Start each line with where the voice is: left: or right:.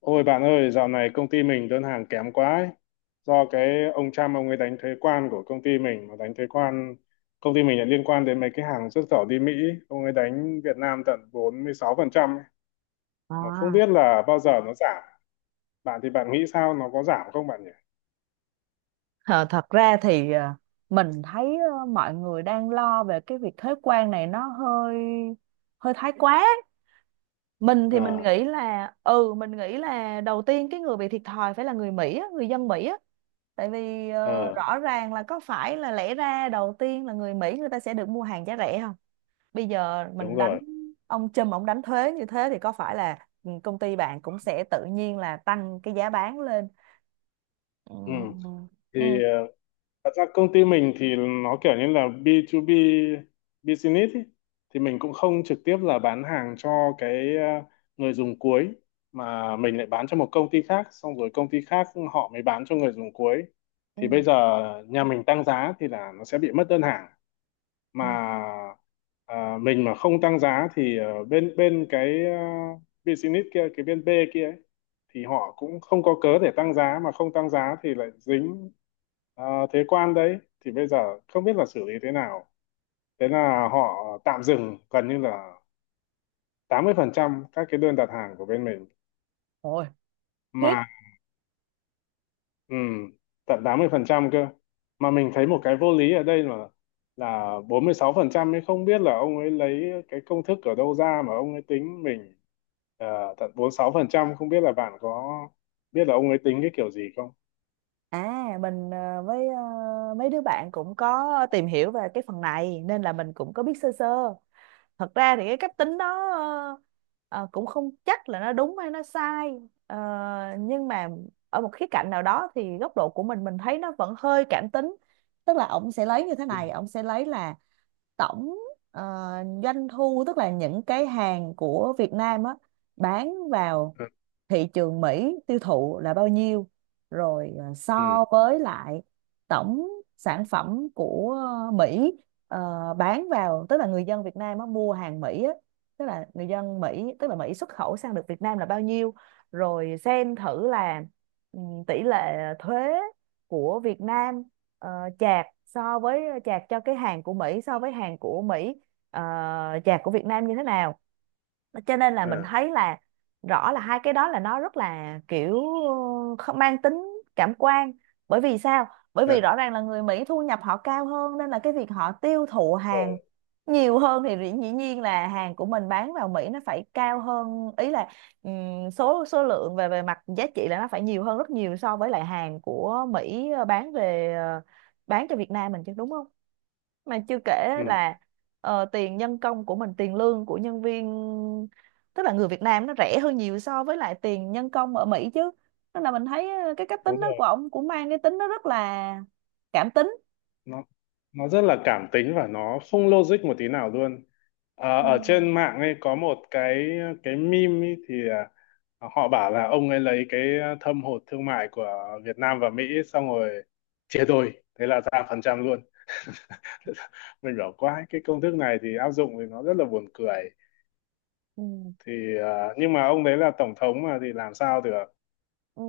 left: Ôi bạn ơi, dạo này công ty mình đơn hàng kém quá ấy. Do cái ông Trump ông ấy đánh thuế quan của công ty mình mà đánh thuế quan công ty mình lại liên quan đến mấy cái hàng xuất khẩu đi Mỹ, ông ấy đánh Việt Nam tận 46% ấy. Mà không
right: À,
left: biết là bao giờ nó giảm. Bạn thì bạn nghĩ sao nó có giảm không bạn nhỉ?
right: ờ, thật ra thì mình thấy mọi người đang lo về cái việc thuế quan này nó hơi hơi thái quá. Mình thì mình
left: À,
right: nghĩ là đầu tiên cái người bị thiệt thòi phải là người Mỹ á, người dân Mỹ á. Tại vì
left: ờ,
right: rõ ràng là có phải là lẽ ra đầu tiên là người Mỹ người ta sẽ được mua hàng giá rẻ không? Bây giờ
left: đúng
right: mình đánh
left: rồi.
right: ông Trump ông đánh thuế như thế thì có phải là công ty bạn cũng sẽ tự nhiên là tăng cái giá bán lên. Ừ.
left: Ừ. Thì
right: Ừ.
left: Thật ra công ty mình thì nó kiểu như là B2B business ý. Thì mình cũng không trực tiếp là bán hàng cho cái người dùng cuối, mà mình lại bán cho một công ty khác, xong rồi công ty khác họ mới bán cho người dùng cuối.
right: Ừ.
left: Thì bây giờ nhà mình tăng giá thì là nó sẽ bị mất đơn hàng,
right: Ừ.
left: mà mình mà không tăng giá thì bên bên cái business kia, cái bên B kia ấy, thì họ cũng không có cớ để tăng giá, mà không tăng giá thì lại dính ờ, thuế quan đấy, thì bây giờ không biết là xử lý thế nào, thế là họ tạm dừng gần như là 80% các cái đơn đặt hàng của bên mình,
right: Ôi, khiếp.
left: mà ừ, tận 80% cơ. Mà mình thấy một cái vô lý ở đây là 46% ấy, không biết là ông ấy lấy cái công thức ở đâu ra mà ông ấy tính mình tận 46%, không biết là bạn có biết là ông ấy tính cái kiểu gì không.
right: À, mình với mấy đứa bạn cũng có tìm hiểu về cái phần này nên là mình cũng có biết sơ sơ. Thật ra thì cái cách tính đó ờ, cũng không chắc là nó đúng hay nó sai. Ờ, nhưng mà ở một khía cạnh nào đó thì góc độ của mình thấy nó vẫn hơi cảm tính, tức là ông sẽ lấy như thế
left: Ừ,
right: này, ông sẽ lấy là tổng ờ, doanh thu, tức là những cái hàng của Việt Nam á, bán vào
left: ừ,
right: thị trường Mỹ tiêu thụ là bao nhiêu, rồi
left: ừ,
right: so với lại tổng sản phẩm của Mỹ ờ, bán vào, tức là người dân Việt Nam á, mua hàng Mỹ á, tức là người dân Mỹ, tức là Mỹ xuất khẩu sang được Việt Nam là bao nhiêu, rồi xem thử là ừ, tỷ lệ thuế của Việt Nam ờ, chạc so với chạc cho cái hàng của Mỹ, so với hàng của Mỹ ờ, chạc của Việt Nam như thế nào. Cho nên là mình
left: ừ.
right: thấy là rõ là hai cái đó là nó rất là kiểu không mang tính cảm quan. Bởi vì sao? Bởi
left: Đấy,
right: vì rõ ràng là người Mỹ thu nhập họ cao hơn nên là cái việc họ tiêu thụ hàng
left: rồi,
right: nhiều hơn thì dĩ dĩ nhiên là hàng của mình bán vào Mỹ nó phải cao hơn, ý là số số lượng về về mặt giá trị là nó phải nhiều hơn rất nhiều so với lại hàng của Mỹ bán cho Việt Nam mình chứ, đúng không? Mà chưa kể
left: ừ,
right: là tiền nhân công của mình, tiền lương của nhân viên, tức là người Việt Nam nó rẻ hơn nhiều so với lại tiền nhân công ở Mỹ chứ, nên là mình thấy cái cách
left: đúng
right: tính đó của
left: rồi,
right: ông cũng mang cái tính nó rất là cảm tính.
left: nó nó rất là cảm tính và nó không logic một tí nào luôn. Ờ,
right: Ừ.
left: ở trên mạng ấy có một cái meme ấy thì họ bảo là ông ấy lấy cái thâm hụt thương mại của Việt Nam và Mỹ, xong rồi chia đôi, thế là ra phần trăm luôn. Mình bảo quái, cái công thức này thì áp dụng thì nó rất là buồn cười,
right: ừ,
left: thì nhưng mà ông đấy là tổng thống mà thì làm sao được.
right: ừ.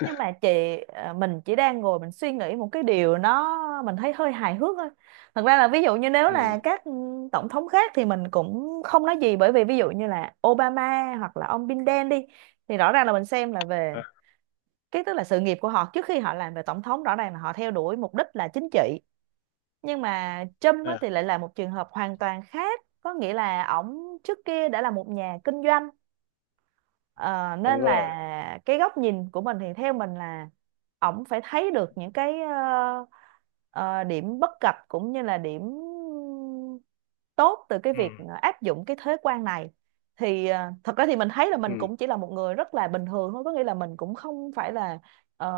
right: Nhưng mà chị, mình chỉ đang ngồi mình suy nghĩ một cái điều nó mình thấy hơi hài hước thôi. Thật ra là ví dụ như nếu là
left: Ừ.
right: các tổng thống khác thì mình cũng không nói gì, bởi vì ví dụ như là Obama hoặc là ông Biden đi, thì rõ ràng là mình xem là về
left: À,
right: cái, tức là sự nghiệp của họ trước khi họ làm về tổng thống, rõ ràng là họ theo đuổi mục đích là chính trị, nhưng mà Trump
left: à,
right: thì lại là một trường hợp hoàn toàn khác, có nghĩa là ổng trước kia đã là một nhà kinh doanh. Ờ,
left: đúng
right: nên
left: rồi.
right: là cái góc nhìn của mình thì theo mình là ổng phải thấy được những cái ờ, điểm bất cập cũng như là điểm tốt từ cái
left: Ừ.
right: việc áp dụng cái thuế quan này. Thì thật ra thì mình thấy là mình
left: Ừ.
right: cũng chỉ là một người rất là bình thường thôi, có nghĩa là mình cũng không phải là ờ,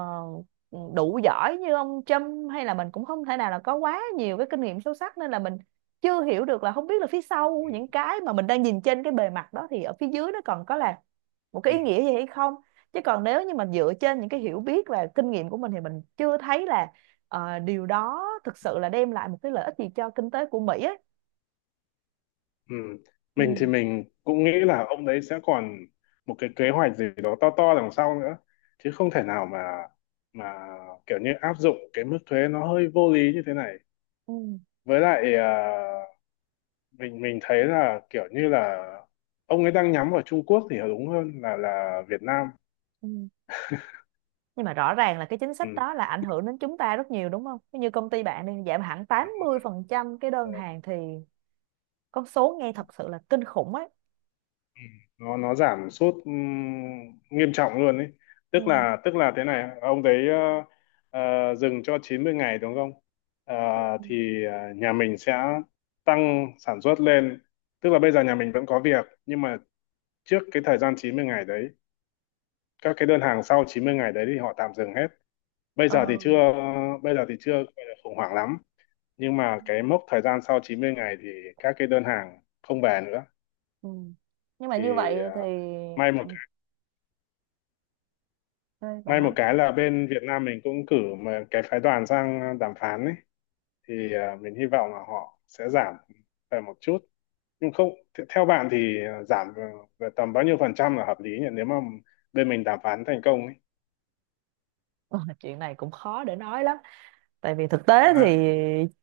right: đủ giỏi như ông Trump, hay là mình cũng không thể nào là có quá nhiều cái kinh nghiệm sâu sắc, nên là mình chưa hiểu được là không biết là phía sau những cái mà mình đang nhìn trên cái bề mặt đó thì ở phía dưới nó còn có là một cái
left: Ừ.
right: ý nghĩa gì hay không. Chứ còn nếu như mình dựa trên những cái hiểu biết và kinh nghiệm của mình thì mình chưa thấy là điều đó thực sự là đem lại một cái lợi ích gì cho kinh tế của Mỹ ấy.
left: Ừ.
right: Ừ,
left: Mình thì mình cũng nghĩ là ông đấy sẽ còn một cái kế hoạch gì đó to to đằng sau nữa, chứ không thể nào mà mà kiểu như áp dụng cái mức thuế nó hơi vô lý như thế này.
right: ừ,
left: Với lại mình thấy là kiểu như là ông ấy đang nhắm vào Trung Quốc thì đúng hơn là Việt Nam.
right: ừ. Nhưng mà rõ ràng là cái chính sách đó là ảnh hưởng đến chúng ta rất nhiều, đúng không? Như công ty bạn đi, giảm hẳn 80% cái
left: Ừ.
right: đơn hàng thì con số nghe thật sự là kinh khủng ấy.
left: Ừ, nó giảm sút nghiêm trọng luôn ấy,
right: Ừ.
left: tức là thế này, ông đấy dừng cho 90 ngày đúng không. Ờ,
right: Ừ.
left: thì nhà mình sẽ tăng sản xuất lên, tức là bây giờ nhà mình vẫn có việc, nhưng mà trước cái thời gian 90 ngày đấy, các cái đơn hàng sau 90 ngày đấy thì họ tạm dừng hết. bây
right: Ờ.
left: giờ thì chưa bây giờ thì chưa gọi là khủng hoảng lắm, nhưng mà cái mốc thời gian sau 90 ngày thì các cái đơn hàng không về nữa,
right: Ừ. Nhưng mà
left: thì
right: như vậy
left: à,
right: thì,
left: may một
right: ừ, bạn
left: May
right: nói
left: một cái là bên Việt Nam mình cũng cử mà cái phái đoàn sang đàm phán ấy, thì mình hy vọng là họ sẽ giảm về một chút. Nhưng không th- Theo bạn thì giảm về về tầm bao nhiêu phần trăm là hợp lý nhỉ, nếu mà bên mình đàm phán thành công ấy.
right: Ờ, chuyện này cũng khó để nói lắm, tại vì thực tế thì
left: Ha.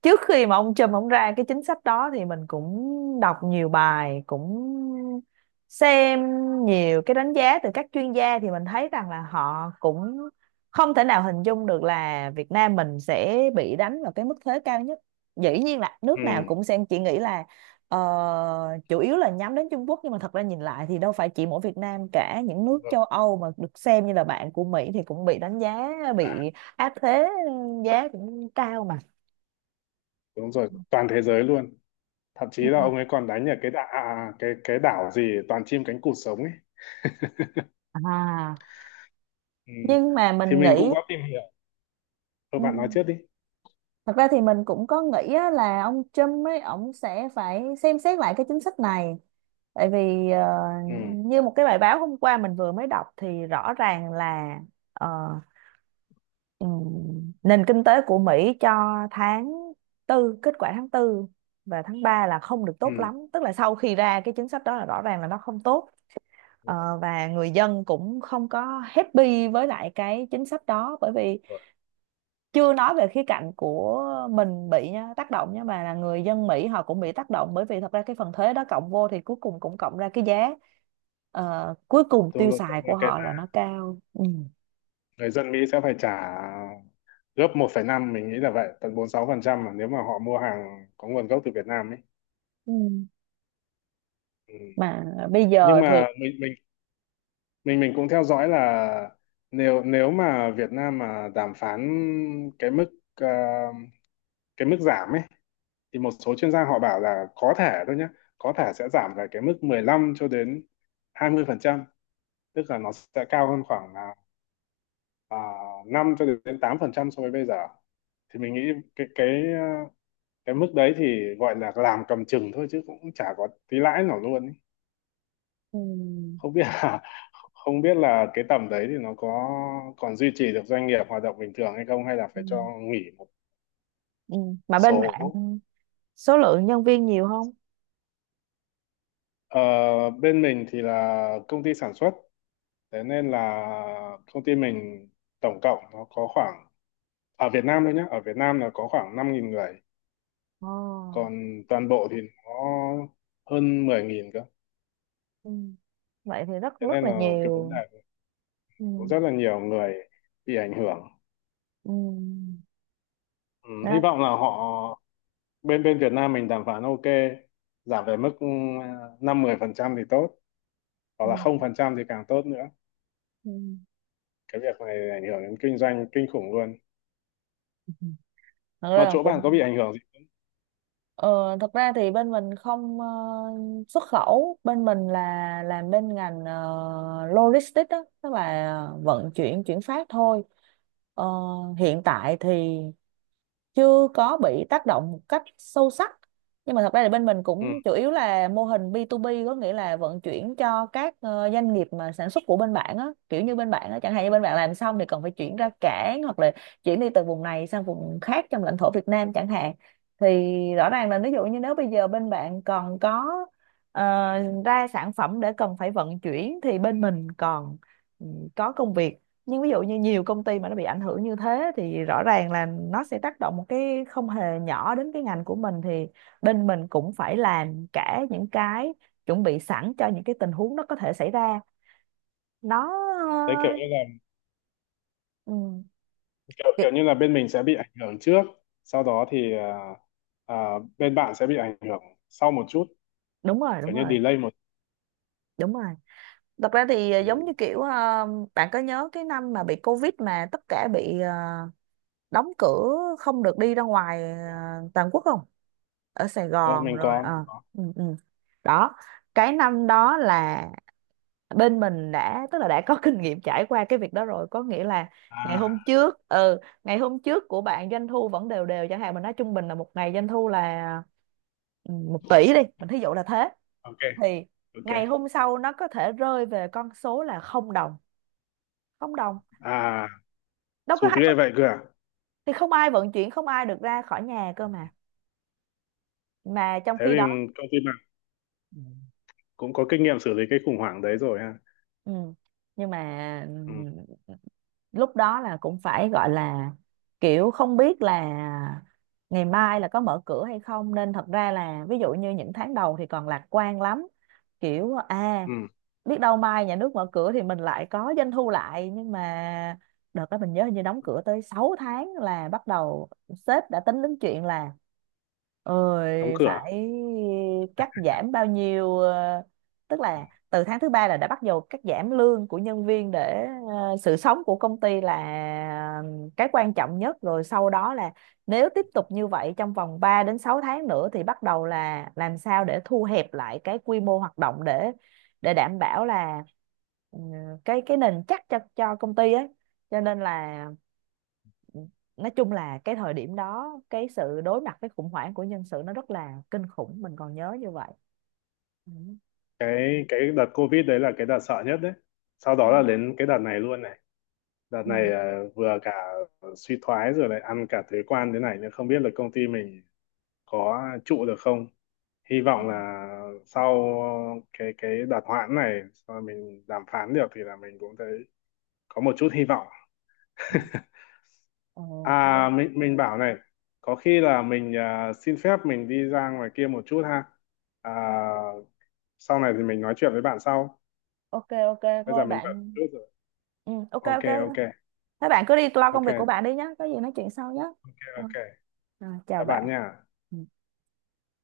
right: trước khi mà ông Trump ông ra cái chính sách đó thì mình cũng đọc nhiều bài, cũng xem nhiều cái đánh giá từ các chuyên gia, thì mình thấy rằng là họ cũng không thể nào hình dung được là Việt Nam mình sẽ bị đánh vào cái mức thuế cao nhất. Dĩ nhiên là
left: Ừ,
right: nước nào cũng sẽ chỉ nghĩ là ờ, chủ yếu là nhắm đến Trung Quốc, nhưng mà thật ra nhìn lại thì đâu phải chỉ mỗi Việt Nam, cả những nước
left: đúng rồi.
right: châu Âu mà được xem như là bạn của Mỹ thì cũng bị đánh giá,
left: À,
right: bị áp thế giá cũng cao mà.
left: đúng rồi, toàn thế giới luôn. Thậm chí
right: Ừ.
left: là ông ấy còn đánh ở cái đảo cái đảo gì toàn chim cánh cụt sống ấy.
right: À,
left: Ừ.
right: nhưng mà
left: Thì
right: mình
left: mình
right: nghĩ
left: cũng có tìm hiểu. Thôi
right: ừ,
left: bạn nói trước đi.
right: thật ra thì mình cũng có nghĩ á, là ông Trump ấy ông sẽ phải xem xét lại cái chính sách này. Tại vì
left: Ừ.
right: như một cái bài báo hôm qua mình vừa mới đọc thì rõ ràng là ờ, ừm, nền kinh tế của Mỹ cho tháng tư kết quả tháng tư và tháng 3 là không được
left: Ừ.
right: tốt lắm, tức là sau khi ra cái chính sách đó là rõ ràng là nó không tốt.
left: Đúng
right: Ờ,
left: rồi.
right: và người dân cũng không có happy với lại cái chính sách đó, bởi vì chưa nói về khía cạnh của mình bị nhá, tác động, nhưng mà là người dân Mỹ họ cũng bị tác động, bởi vì thật ra cái phần thuế đó cộng vô thì cuối cùng cũng cộng ra cái giá cuối cùng
left: Đúng
right: tiêu
left: rồi. Cảm
right: xài của
left: ơn cái,
right: họ là nó cao. Ừ.
left: người dân Mỹ sẽ phải trả gấp 1,5, mình nghĩ là vậy, tận 46% mà, nếu mà họ mua hàng có nguồn gốc từ Việt Nam ấy.
right: Ừ.
left: Ừ.
right: Mà bây
left: Nhưng
right: giờ thì
left: mà mình cũng theo dõi là, nếu nếu mà Việt Nam mà đàm phán cái mức ờ, cái mức giảm ấy, thì một số chuyên gia họ bảo là có thể thôi nhé, có thể sẽ giảm về cái mức 15 cho đến 20%, tức là nó sẽ cao hơn khoảng là à, 5 cho đến 8% so với bây giờ. Thì mình nghĩ cái ờ, cái mức đấy thì gọi là làm cầm chừng thôi, chứ cũng chả có tí lãi nào luôn ý.
right: ừ.
left: không biết là Không biết là cái tầm đấy thì nó có còn duy trì được doanh nghiệp hoạt động bình thường hay không, hay là
right: Ừ.
left: phải cho nghỉ một
right: Ừ. Mà bên bạn
left: số.
right: số lượng nhân viên nhiều không?
left: Ờ, bên mình thì là công ty sản xuất, thế nên là công ty mình tổng cộng nó có khoảng, ở Việt Nam thôi nhé, ở Việt Nam là có khoảng 5.000 người,
right: Ồ.
left: còn toàn bộ thì nó hơn 10.000 cơ.
right: Ừ. Vậy thì rất
left: Thế
right: rất
left: nên
right: là
left: là cái vấn
right: nhiều.
left: đề
right: Ừ.
left: cũng rất là nhiều người bị ảnh hưởng.
right: Ừ.
left: Ừ, hy
right: Đó.
left: vọng là họ, bên bên Việt Nam mình đàm phán ok, giảm về mức 5-10% thì tốt, hoặc
right: Ừ.
left: là 0% thì càng tốt nữa.
right: Ừ.
left: Cái việc này ảnh hưởng đến kinh doanh kinh khủng luôn,
right: Thật ra
left: mà
right: là
left: chỗ bạn có bị
right: cũng
left: ảnh hưởng gì.
right: ờ, thật ra thì bên mình không xuất khẩu, bên mình là làm bên ngành logistics đó, tức là vận chuyển, chuyển phát thôi. Ờ, hiện tại thì chưa có bị tác động một cách sâu sắc, nhưng mà thật ra là bên mình
left: Ừ,
right: cũng chủ yếu là mô hình B2B, có nghĩa là vận chuyển cho các doanh nghiệp mà sản xuất của bên bạn á, kiểu như bên bạn á chẳng hạn, như bên bạn làm xong thì còn phải chuyển ra cảng hoặc là chuyển đi từ vùng này sang vùng khác trong lãnh thổ Việt Nam chẳng hạn, thì rõ ràng là ví dụ như nếu bây giờ bên bạn còn có ờ, ra sản phẩm để cần phải vận chuyển thì bên mình còn ừ, có công việc. Nhưng ví dụ như nhiều công ty mà nó bị ảnh hưởng như thế thì rõ ràng là nó sẽ tác động một cái không hề nhỏ đến cái ngành của mình, thì bên mình cũng phải làm cả những cái chuẩn bị sẵn cho những cái tình huống nó có thể xảy ra. Nó
left: đấy, kiểu như là,
right: ừ,
left: kiểu,
right: cái-
left: kiểu như là bên mình sẽ bị ảnh hưởng trước, sau đó thì à, bên bạn sẽ bị ảnh hưởng sau một chút,
right: đúng rồi, đúng
left: kiểu như
right: rồi,
left: delay một.
right: đúng rồi. Thật ra thì
left: Ừ.
right: giống như kiểu bạn có nhớ cái năm mà bị Covid mà tất cả bị đóng cửa, không được đi ra ngoài, à, toàn quốc không, ở Sài
left: Ờ,
right: Gòn
left: mình
right: rồi
left: có
right: ừ, ừ. Đó, cái năm đó là bên mình đã, tức là đã có kinh nghiệm trải qua cái việc đó rồi, có nghĩa là ngày hôm
left: à,
right: trước, ngày hôm trước của bạn doanh thu vẫn đều đều chẳng hạn, mình nói trung bình là một ngày doanh thu là 1 tỷ đi, mình thí dụ là thế,
left: ok
right: thì
left: ok.
right: ngày hôm sau nó có thể rơi về con số là không đồng, không đồng,
left: À,
right: đâu có
left: sụt
right: hai
left: ghê
right: vận,
left: vậy cơ à.
right: thì không ai vận chuyển, không ai được ra khỏi nhà cơ mà trong
left: Thế
right: khi
left: thì
right: đó.
left: công ty
right: Ừ.
left: cũng có kinh nghiệm xử lý cái khủng hoảng đấy rồi ha.
right: Ừ. Nhưng mà
left: Ừ,
right: ừ, lúc đó là cũng phải gọi là kiểu không biết là ngày mai là có mở cửa hay không, nên thật ra là ví dụ như những tháng đầu thì còn lạc quan lắm, kiểu à,
left: ừ,
right: biết đâu mai nhà nước mở cửa thì mình lại có doanh thu lại, nhưng mà đợt đó mình nhớ hình như đóng cửa tới 6 tháng là bắt đầu sếp đã tính đến chuyện là,
left: đóng
right: ơi
left: cửa.
right: phải cắt giảm bao nhiêu tức là từ tháng thứ ba là đã bắt đầu cắt giảm lương của nhân viên, để sự sống của công ty là ờ, cái quan trọng nhất, rồi sau đó là nếu tiếp tục như vậy trong vòng 3 đến 6 tháng nữa thì bắt đầu là làm sao để thu hẹp lại cái quy mô hoạt động, để đảm bảo là ừ, cái nền chắc cho công ty ấy, cho nên là nói chung là cái thời điểm đó cái sự đối mặt với khủng hoảng của nhân sự nó rất là kinh khủng, mình còn nhớ như vậy. Ừ.
left: Cái đợt Covid đấy là cái đợt sợ nhất đấy, sau
right: Ừ.
left: đó là đến cái đợt này luôn này. Đợt
right: Ừ.
left: này vừa cả suy thoái rồi lại ăn cả thuế quan thế này nữa, không biết là công ty mình có trụ được không. Hy
right: Ừ,
left: vọng là sau cái đợt hoãn này, sau mình đàm phán được thì là mình cũng thấy có một chút hy vọng.
right: ừ. Ờ,
left: À
right: thôi.
left: mình bảo này, có khi là mình xin phép mình đi ra ngoài kia một chút ha. À, sau này thì mình nói chuyện với bạn sau.
right: Ok, ok,
left: Bây giờ
right: thôi
left: mình bận
right: bạn.
left: chút rồi.
right: Ừ, ok,
left: Ok
right: ok thôi.
left: ok,
right: Thế bạn cứ đi lo công
left: ok
right: việc của
left: ok
right: bạn đi nhé, có gì nói chuyện sau nhé. Ừ,
left: ok.
right: rồi, chào
left: Các bạn
right: bạn.
left: nha.
right: Ừ.